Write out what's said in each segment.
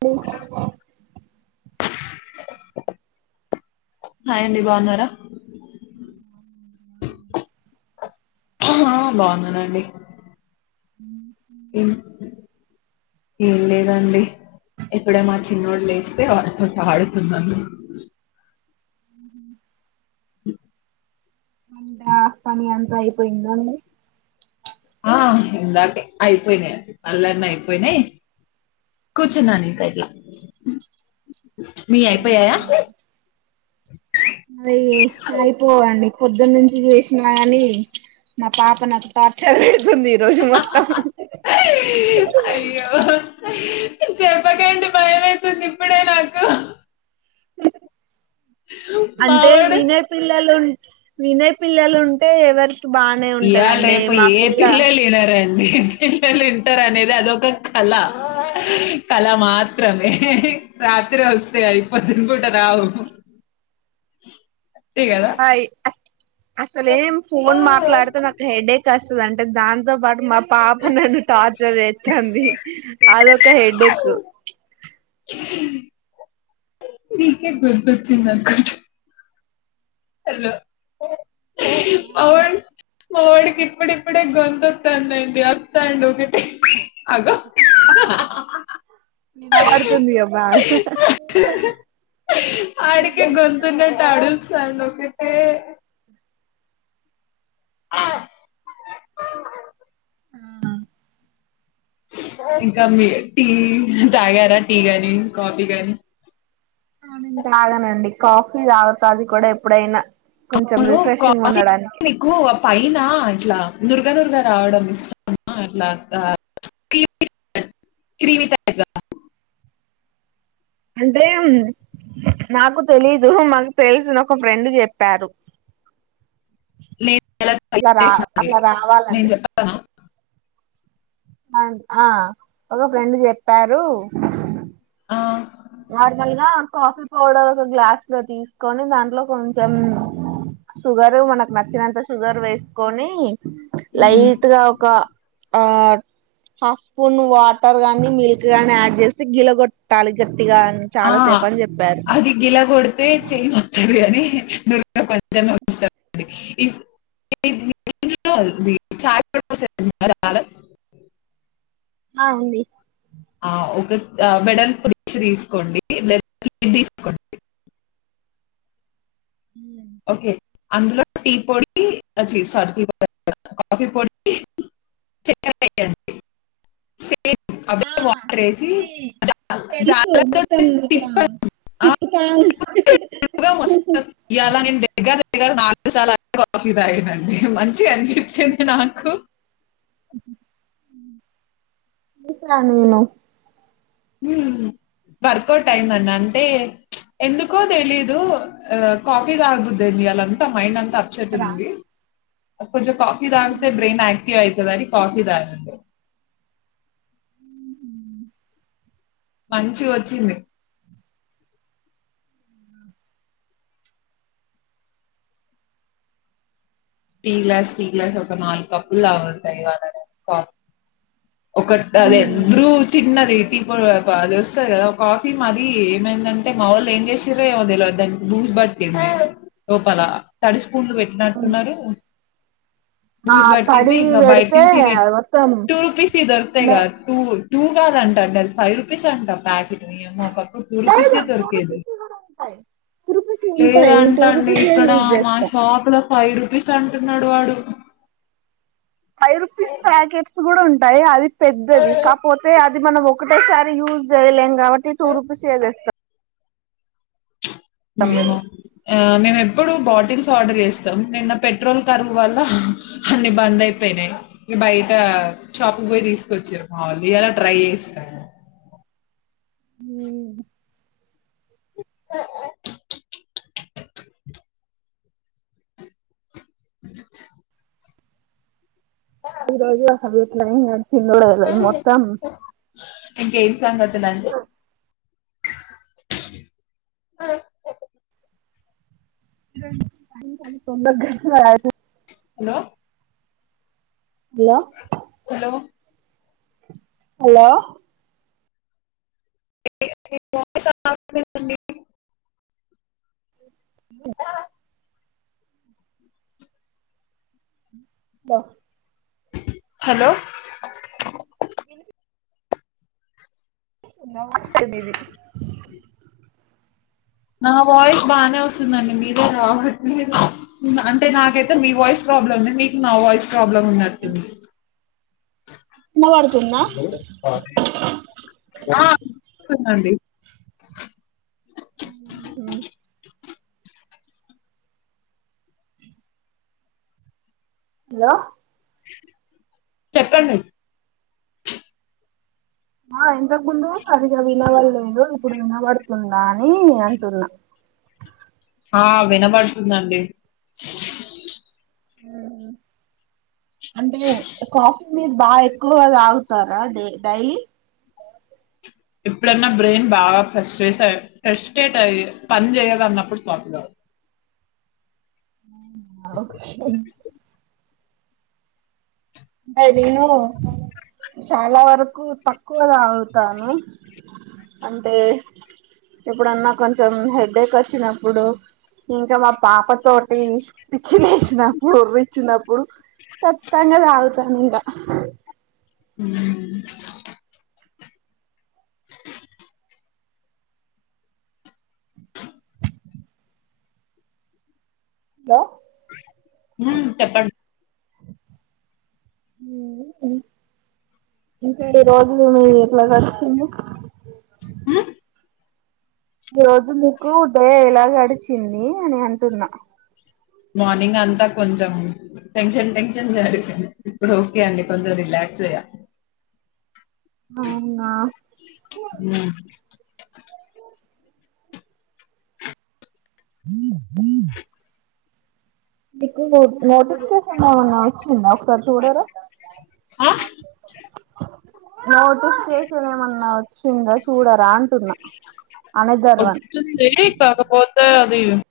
ఓ hi అండి బాగున్నారా ఆ బాగున్నానండి ఏం ఏం లేదండి ఇప్పుడే మా చిన్నోడు లేస్తే వాడి తోటి ఆడుతున్నాను. [inaudible] [inaudible] అంటే ఆ పని అంతా అయిపోయిందా అండి ఆ ఇందాకే అయిపోయినాయి అండి పన్లన్నీ అయిపోయినాయి కూర్చున్నాను ఇంకా ఇట్లా మీవి అయిపోయాయా. నావి అయిపోవండి పొద్దున్నుంచి చేసినా కాని నా పాప నాకు టార్చర్ పెడు అయ్యో చెప్పకండి భయమైతుంది ఇప్పుడే నాకు [inaudible] అంటే మావోడు వినే పిల్లలు వినే పిల్లలు ఉంటే ఎవరి ఇయ్యాల రేపు ఏ పిల్లలు వినరండి పిల్లలు పుట్టర్ అనేది అదొక కళ కళ మాత్రమే రాత్రి వస్తాయి అవి పొద్దున్న పూట రావు. అంతే హ్మ్మ్ కదా హాయ్ అసలేం ఫోన్ మాట్లాడతె నాకు హెడ్ఎక్ కష్టమంటే అంటే దాంతో పాటు మా పాప నన్ను టార్చర్ చేత్తాంది అదొక హెడ్ఏక్ మీకే గుర్తొచ్చిందనుకుంట హలో అగో మావాడికి ఇప్పుడిప్పుడే గొంతొత్తాంది అండి వత్తాండు ఒకటే. అగో వినబడుతుంది ఇగ బాగా ఆడికే గొంతున్నట్టు అడు సౌండ్ ఒకటే. ఇంకా మీ టీ తాగారా. టీ గాని, కాఫీ గాని. ఆ నేను తాగనండి. కాఫీ తాగుతా అది కూడా ఎప్పుడైనా. కొంచెం అప్పులు రిఫ్రెషింగ్ కాఫీ ఉండడానికి నీకు ఆ పైన ఇట్లా దుర్గ నుర్గా రావడం ఇష్టమా అట్లా క్రీమీ క్రీమి టైప్గా. అంటే నాకు తెలీదు. మాకు తెలిసిన ఒక ఫ్రెండ్ చెప్పారు. అట్లా రా [inaudible] అట్లా రావాలంటే నేను చెప్పనా. అ ఆ ఒక ఫ్రెండ్ చెప్పారు ఆ, నార్మల్గా కాఫీ పౌడర్ ఒక గ్లాస్ లో తీసుకొని, దాంట్లో కొంచెం షుగర్ మనకు నచ్చినంత షుగర్ వేసుకొని ఉమ్, లైట్గా ఒక ఆ హాఫ్ స్పూన్ వాటర్ గాని, మిల్క్ గాని యాడ్ చేసి గిల కొట్టాలి. ఆ అది గిలా కొడితే చేయినొత్తది కాని దుర్గకు వచ్చని వచ్చేసింది [inaudible] చాయి వడ పోసేది ఉందా జాలర్. ఆ ఉంది. ఆ ఒక వెడల్పు డిశ్ తీసుకొండి. వెడల్పుది తీసుకోండి. ఉ ఓకే అందులో టీ పొడికి ఆ చి సారీ టీ పొడి [inaudible] కాఫీ పొడికి చెక్కర [inaudible] ఆ ఇది తెలుసు జాలతో మొత్తం ఐట్ల తిప్పండి ఆ, తిప్పుతా తిప్పుగా వస్తుంది ఇవాళ నేను దగ్గర దగ్గర నాలుగుసార్లు కాఫీ తాగానండి. మంచిగా అనిపించింది నాకు. హుహు హు ఉ వర్కౌట్ అయ్యింది అండి. అంటే చ్ ఎందుకో తెలీదు కాఫీ తాగ బుద్ధి అయ్యింది ఈయలంతా మైండ్ అం ంతా అప్సెట్ ఉంది. కొంచం కాఫీ దాగితే బ్రెన్ ఆక్టివ్ అయితది అని. కాఫీ తాగండి. మంచిగా వచ్చింది. టీ గ్లాస్ టీ గ్లాస్ ఒక నాలుగు కప్పులుదాగుంటా ఇవ్వాళ నేను కాఫీ. ఒక్కటి అదే బృ చిన్నది. టీ పొడి అది వస్తది కదా, కాఫీ మాది ఏమైందంటే మా వోళ్ళు ఏం చేసిర్రో ఏమో తెలవది దానికి బూజు పట్టింది లోపల తడిసి. స్పూన్లు పెట్టినట్టున్నరు. ఆ బూజు పట్టింది. తడి ఇంగా బయట పెడితే నుంచి ఇవి మొత్తం టూ రూపీస్ వి దొరుకుతయి మే కదా టూ టూ కాదంట అండి ఫైవ్ రూపీస్ అంటా ప్యాకెట్. ఓయమ్మో ఒకప్పుడు టూ రూపీస్ లేదు కే టూ దొరికేది. రూపీస్ వి కూడా ఉంటాయి టూ రూపీస్ వి ఉంటాయి నేను లేదంట టూ అండి రూపీస్ వే ఇక్కడ యూజ్ మా చేస్తా షాప్ లో ఫైవ్ రూపీస్ అంటున్నాడు వాడు. ఫైవ్ రూపీస్ పాకెట్స్ స్ కూడా ఉంటాయి అది పెద్దది కాపోతే యాడ్ ఇది మనం ఒకటోసారి యూజ్ చేయలేం. కాబట్టి టూ రూపీస్ ఏజెస్తం ఎమో హే మేమ్ ఎప్పుడు బాటిల్స్ ఆర్డర్ చేస్తాం. నిన్న పెట్రోల్ కరువు వల్ల అన్ని బంద్ అయిపోయిన్నాయ్. బయట షాప్ కు బోయి తీసుకొచ్చిరు. మావోలు ఇయలా ట్రై చేశానా. ఈ రోజు [unintelligible] చినుడైలే మొత్తం ఇంకేం సంగతులు అండి [inaudible] తొందర్ గాడస్ రాయదు. హలో హలో ఓ హలో డి డి మీ వాయిస్ అర్ధం అవుతలేదండి. ము లో హలో వినిపి సునా వాయిసే నీది నా వాయిస్ బానే వస్తుందండి. మీదే రావట్లేదు. అంటే నాకైతే మీ వాయిస్ ప్రాబ్లమే, మీకు నా వాయిస్ ప్రాబ్లమ్ ఉన్నట్టుంది. వినబడుతుందా ఆ తునండి హుంహు హలో చెప్పండి ఆ ఇంతక ముందు సరిగా వినవడలేదు. ఇప్పుడు వినపడుతుందా ఈ అంటున్నా. ఆ వినబడుతుందండి. హుహు అంటే ఏ కాఫీ మీరు బా ఎక్కువగా తాగుతారా. డే డైయి ఎప్పుడన్నా బ్రెయిన్ బాగా ప్రేషెష్ ఆయ్ ఫ్రస్టేట్ అయి పని చేయదు. అన్నప్పుడు కాఫీ తాగ్ అవునా ఒకే అంటే నేను చాలా వరకు తక్కువ తాగుతాను. అంటే ఎప్పుడన్నా కొంచం హెడ్డేక్ వచ్చినప్పుడు, ఇంకా మా పాప తోటి పిచ్చి లేచినప్పుడు ఒర్రిచ్చినప్పు ఊ కచ్చితంగా తాగు తంగ ఊ లో ఊ చెప్పండి ఇంకా ఈ రోజులు నువ్వు ఎట్లా గడిచింది హ ఈ రోజు మీకు డే ఎలా గడిచింది అని అంటున్నా మార్నింగ్ అంతా కొంచెం టెన్షన్ టెన్షన్ గడిసిం ఇప్పుడు ఓకే అండి కొంచెం రిలాక్స్ అయ్యా అవునా మ్మ్. మీకు నోట్ నోటిఫికేషన్ ఏమన్నా వచ్చిందా ఒకసారి చూడరా ఆ [inaudible] నోటిఫికేషన్ ఏమన్నా వో సింద చూడరా అంటున్నా అనదర్ వన్ వచ్చింది కాకపోతే దెయ్యం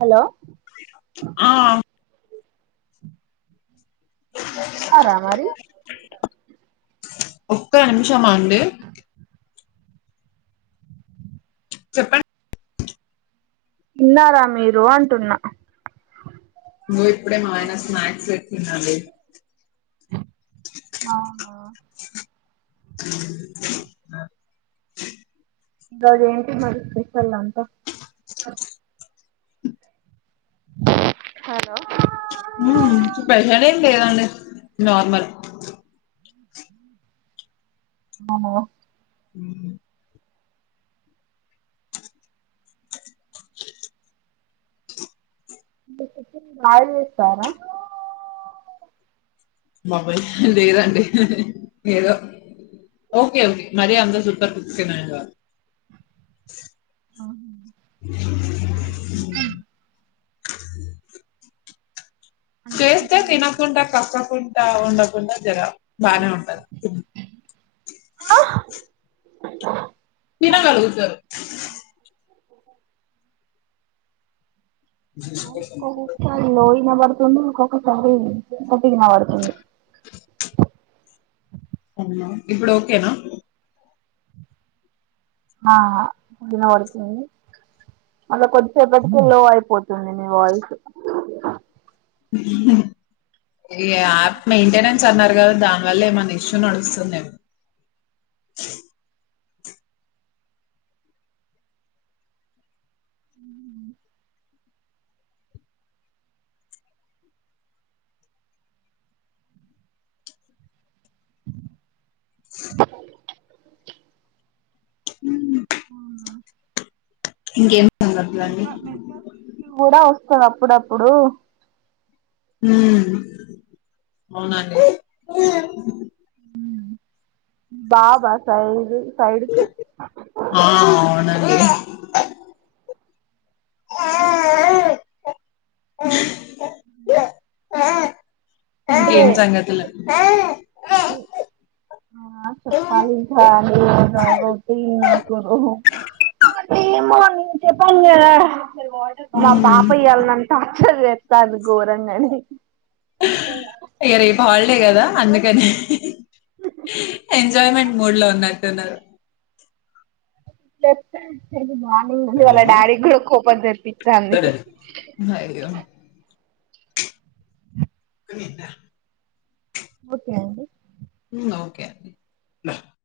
హలో ఆ న్నారా మరి ఒక్క నిమిషం అండి చెప్పం ఇన్నారా మీరు అంటున్న [unintelligible] ఇప్పుడే మాఆయనా స్నాక్స్ తెచ్చిండ అండి అవునా ఈరోజు ఏంటి మరి స్పెషల్ అంత హలో ఉమ్ స్పెషల్ ఏం లేదండి నార్మల్ ఆ ఉ కాయల్ తెస్తారా బాబోయ్ లేదండి ఏదో ఓకే ఓకే మరి అంత [unintelligible] చేస్తే తినకుంట కక్కకుంట ఉండకు కుండ జర బానే ఉంటది అ వినగలుగుతరు [inaudible] ది లోడింగని [unintelligible] రెండు ఒకొక్కసారి గట్టిగినవడుతుంది [unintelligible] అవునా ఇప్పుడు ఓకేనా ఆ వినవడుతుంది మళ్ళ కొద్దిసేపటికే లో అయిపోతుంది నీ వాయిసు [inaudible] ఏ ఆప్ మెయింటెనెన్స్ అన్నారు గదా దానివలేమన్న ఇష్యూ నడుస్తుందేమో ఉ [inaudible] ఊ ఇంకేం సంగతులు అండి నెట్వర్క్ నెట్వర్క్ కి గూడా స్తరు అప్పుడప్పుడూ ఊ అవునండి [unintelligible] బాబ సైది ఆ అవునండి [inaudible] [unintelligible] అ [inaudible] [unintelligible] ఇంకేమ్ సంగతులండి [unintelligible] ఆ చెప్పాలింక [unintelligible] రొటీను చెప్పాన్ గదా మా పాప ఇయ్యాల్ నన్ను టార్చర్ చే త్తాంది గోరంగని ఇగ రేప్ హాల్డే గదా అందుకనే ఎంజాయ్మెంట్ మూడ్ లో ఉన్న ట్టున్నరు [unintelligible] మార్నింగ్ నుండి వాళ్ళ డాడీగ్గుడ కోపం తెప్పిత్తాంది అయ్యో [unintelligible] ఓకే అండి ఊ ఓకే అండి